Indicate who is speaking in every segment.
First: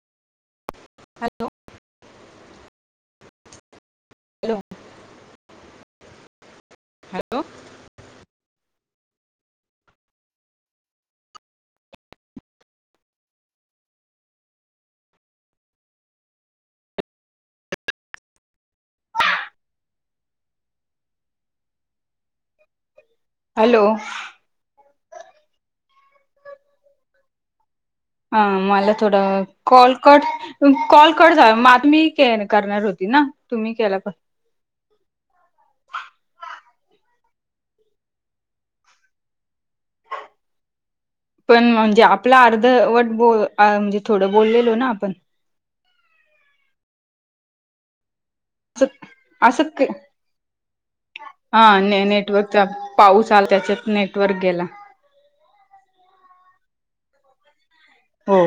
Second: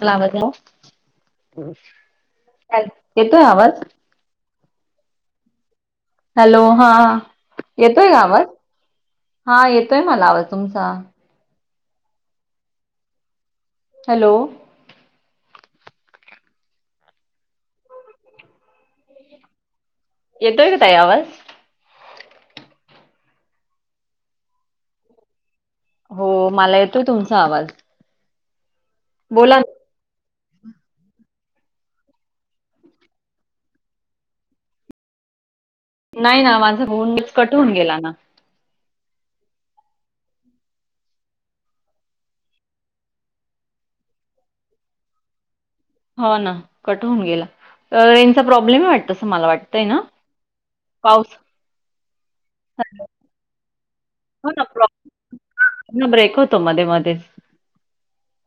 Speaker 1: मला
Speaker 2: हॅलो
Speaker 1: अवाज येतोय आवाज?
Speaker 2: हॅलो!
Speaker 1: हॅलो! हा
Speaker 2: हॅलो
Speaker 1: येतोय का आवाज हा येतोय मला आवाज तुमचा. हॅलो! येतोय का ताई आवाज?
Speaker 2: हॅलो!
Speaker 1: हो मला येतोय तुमचा आवाज.
Speaker 2: हा मला थोडं
Speaker 1: बोला ना.
Speaker 2: कॉलकट कॉल कट मग आता मी करणार होती ना तुम्ही केला पण,
Speaker 1: नाही ना माझा फोन कट होून गेला ना,
Speaker 2: पण म्हणजे आपला अर्धवट ब म्हणजे थोडं बोललेलो ना, आपण.
Speaker 1: हो ना कट होऊन गेला तर रेंचा प्रॉब्लेम वाटतस मला
Speaker 2: असं
Speaker 1: वाटतंय ना, पाऊस
Speaker 2: हा ने नेटवर्कचा पाऊस आला त्याच्यात नेटवर्क
Speaker 1: हो ना
Speaker 2: गेला.
Speaker 1: प्रॉब्लेम ब्रेक होतो मध्ये, मध्ये,
Speaker 2: हो..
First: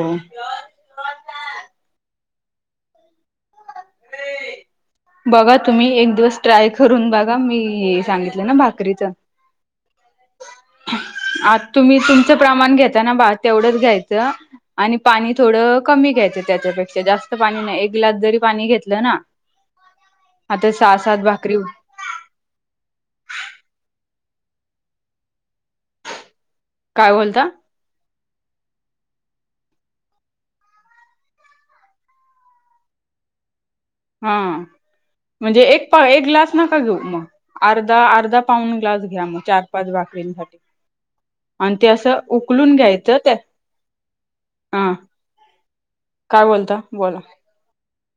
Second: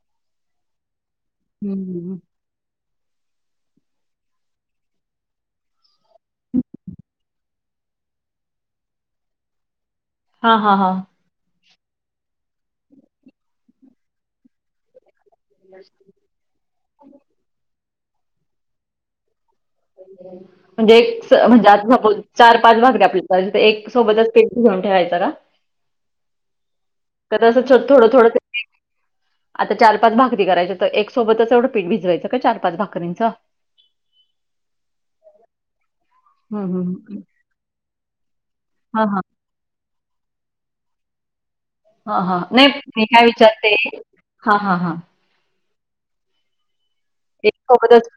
Speaker 1: हम्म.. [inaudible]
Speaker 2: बघा तुम्ही एक दिवस ट्राय करून बघा मी सांगितलं ना भाकरीच.
Speaker 1: हा. हा. हा..
Speaker 2: आ तुम्ही तुमचं प्रमाण घेताना भात तेवढंच घ्यायचं. आणि पाणी थोडं कमी घ्यायचं त्याच्यापेक्षा जास्त पाणी नाही एक ग्लास जरी पाणी घेतलं ना, आता
Speaker 1: म्हणजे
Speaker 2: सहा सात
Speaker 1: एक
Speaker 2: भाकरी
Speaker 1: म्हणजे आता सपोज, चार पाच भाकरी आपल्याला जिथे एक सोबतच घेऊन ठेवायचां का.
Speaker 2: काय
Speaker 1: क
Speaker 2: बोलता
Speaker 1: अस थोडं थोडं... आता चार पाच भाकरी करायच तर एक सोबतच एवढं पीठ भिजयं काय चार पाच भाकरींचं.
Speaker 2: हा म्हणजे एक पाएक. ग्लास
Speaker 1: हं,
Speaker 2: नका
Speaker 1: हं,
Speaker 2: घेऊ
Speaker 1: हं.
Speaker 2: मग अर्धा अर्धा पाऊंड ग्लास
Speaker 1: हां, हां.
Speaker 2: घ्या मग चार पाच भाकरींच. आणि ते असं
Speaker 1: हां, हां. नाही
Speaker 2: उकलून
Speaker 1: मी
Speaker 2: घ्यायचं
Speaker 1: काय
Speaker 2: ते.
Speaker 1: विचारते हां, हां, हां.
Speaker 2: काय बोलता बोला.
Speaker 1: एकच सोबत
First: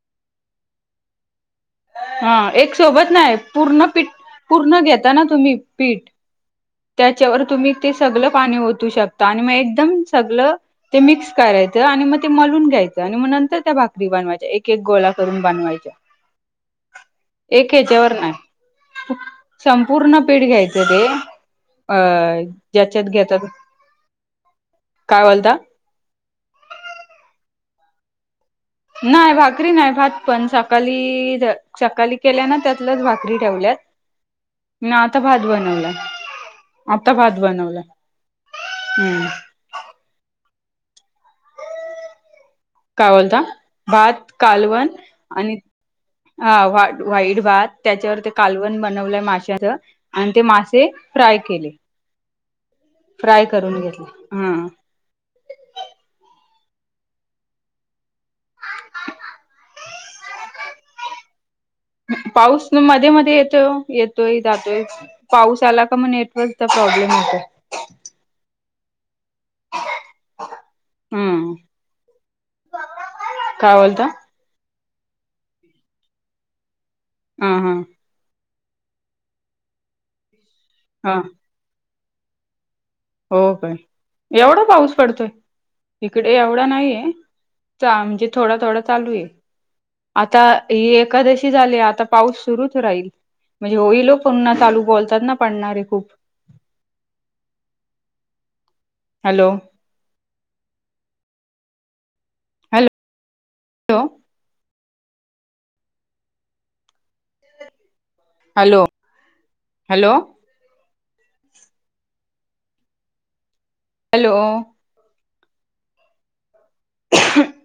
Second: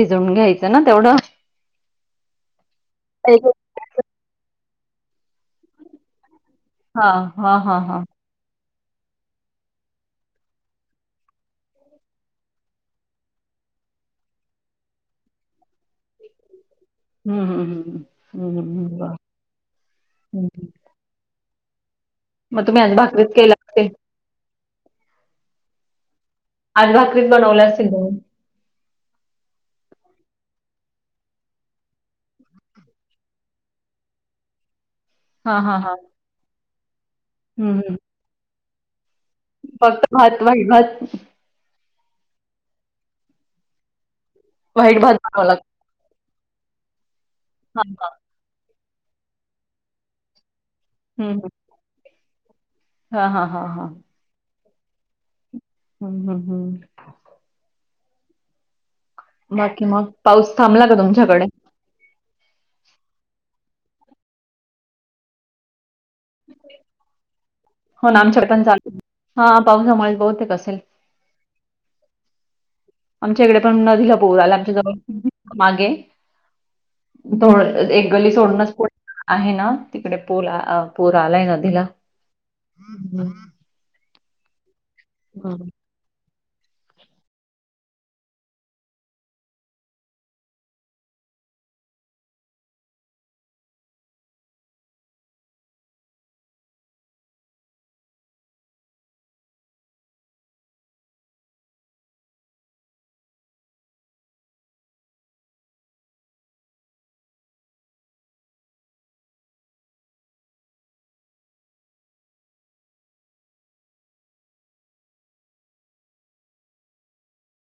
Speaker 1: भि जू न यायचं ना तेवढं.
Speaker 2: हा एक सोबत नाही
Speaker 1: एक
Speaker 2: पूर्ण पीठ पूर्ण घेता ना तुम्ही पीठ.
Speaker 1: हां,
Speaker 2: त्याच्यावर
Speaker 1: हां,
Speaker 2: तुम्ही
Speaker 1: हां,
Speaker 2: ते
Speaker 1: हां.
Speaker 2: सगळ पाणी ओतू शकता, आणि मग एकदम सगळ. ते मिक्स करायचं आणि मग ते मलून घ्यायचं आणि मग नंतर भाकरी बनवायच्या एक एक गोला करून बनवायच्या.
Speaker 1: ते
Speaker 2: एक हच्यावर ना
Speaker 1: हं, हं.
Speaker 2: ही
Speaker 1: बरं.
Speaker 2: संपूर्ण पीठ
Speaker 1: हं, हं.
Speaker 2: घ्यायचं ते. अ
Speaker 1: मग तुम्ही आज
Speaker 2: ज्याच्यात
Speaker 1: भाकरीच
Speaker 2: घेतात,
Speaker 1: केल्या असतील?
Speaker 2: काय बोलता.
Speaker 1: आजभकरीत बनवल्या असेल दोन
Speaker 2: नाही भाकरी नाही भात पण सकाळी सकाळी केल्या ना त्यातलंच भाकरी ठेवल्यात. आता भात
Speaker 1: हां, हां,
Speaker 2: बनवला
Speaker 1: हां.
Speaker 2: आता भात
Speaker 1: हं,
Speaker 2: बनवला
Speaker 1: हं.
Speaker 2: हम्.
Speaker 1: फक्त भात वाई भात.
Speaker 2: काय बोलता.. भात कालवण
Speaker 1: व्हाईट भात बनवावा
Speaker 2: आणि
Speaker 1: लागतो.
Speaker 2: हा वाईट भात
Speaker 1: हां, हां.
Speaker 2: त्याच्यावर ते. कालवण बनवलंय माशच आणि ते मासे
Speaker 1: हं,
Speaker 2: फ्राय
Speaker 1: हं.
Speaker 2: केले.
Speaker 1: हां,
Speaker 2: फ्राय
Speaker 1: हां, हां,
Speaker 2: करून
Speaker 1: हां.
Speaker 2: घेतला हा.
Speaker 1: हम् हम हम्... बाकी मग? पाऊस थांबला का तुमच्याकडे?
Speaker 2: पाऊस मध्ये मध्ये येतोय ओ. येतोय, जातोय. पाऊस आला का मग नेटवर्कचा प्रॉब्लेम होतो.
Speaker 1: हो ना आमच्याकडे पण चालूय, हा पाऊसामुळेच बहुतेक असेल.
Speaker 2: हम्म
Speaker 1: आमच्या इकडे
Speaker 2: काय
Speaker 1: पण
Speaker 2: बोलता
Speaker 1: नदीला पूर आला [unintelligible] मागे
Speaker 2: हा हा
Speaker 1: [unintelligible] गल्ली सोडूनच [unintelligible] आहे ना तिकडे पर पूर
Speaker 2: हा
Speaker 1: आलाय नदीला.
Speaker 2: हो
Speaker 1: हम्म
Speaker 2: काय? एवढा पाऊस पडतोय? इकडे एवढा नाहीये. [unintelligible] थोडा थोडा चालूय. आता ही एकादशी झालीय. आता पाऊस सुरूच राहील. म्हणजे होईल ओ पुन्हा चालू, बोलतात ना पडणारे खूप. Hello. Hello, hello. Hello, hello. Hello. [unintelligible]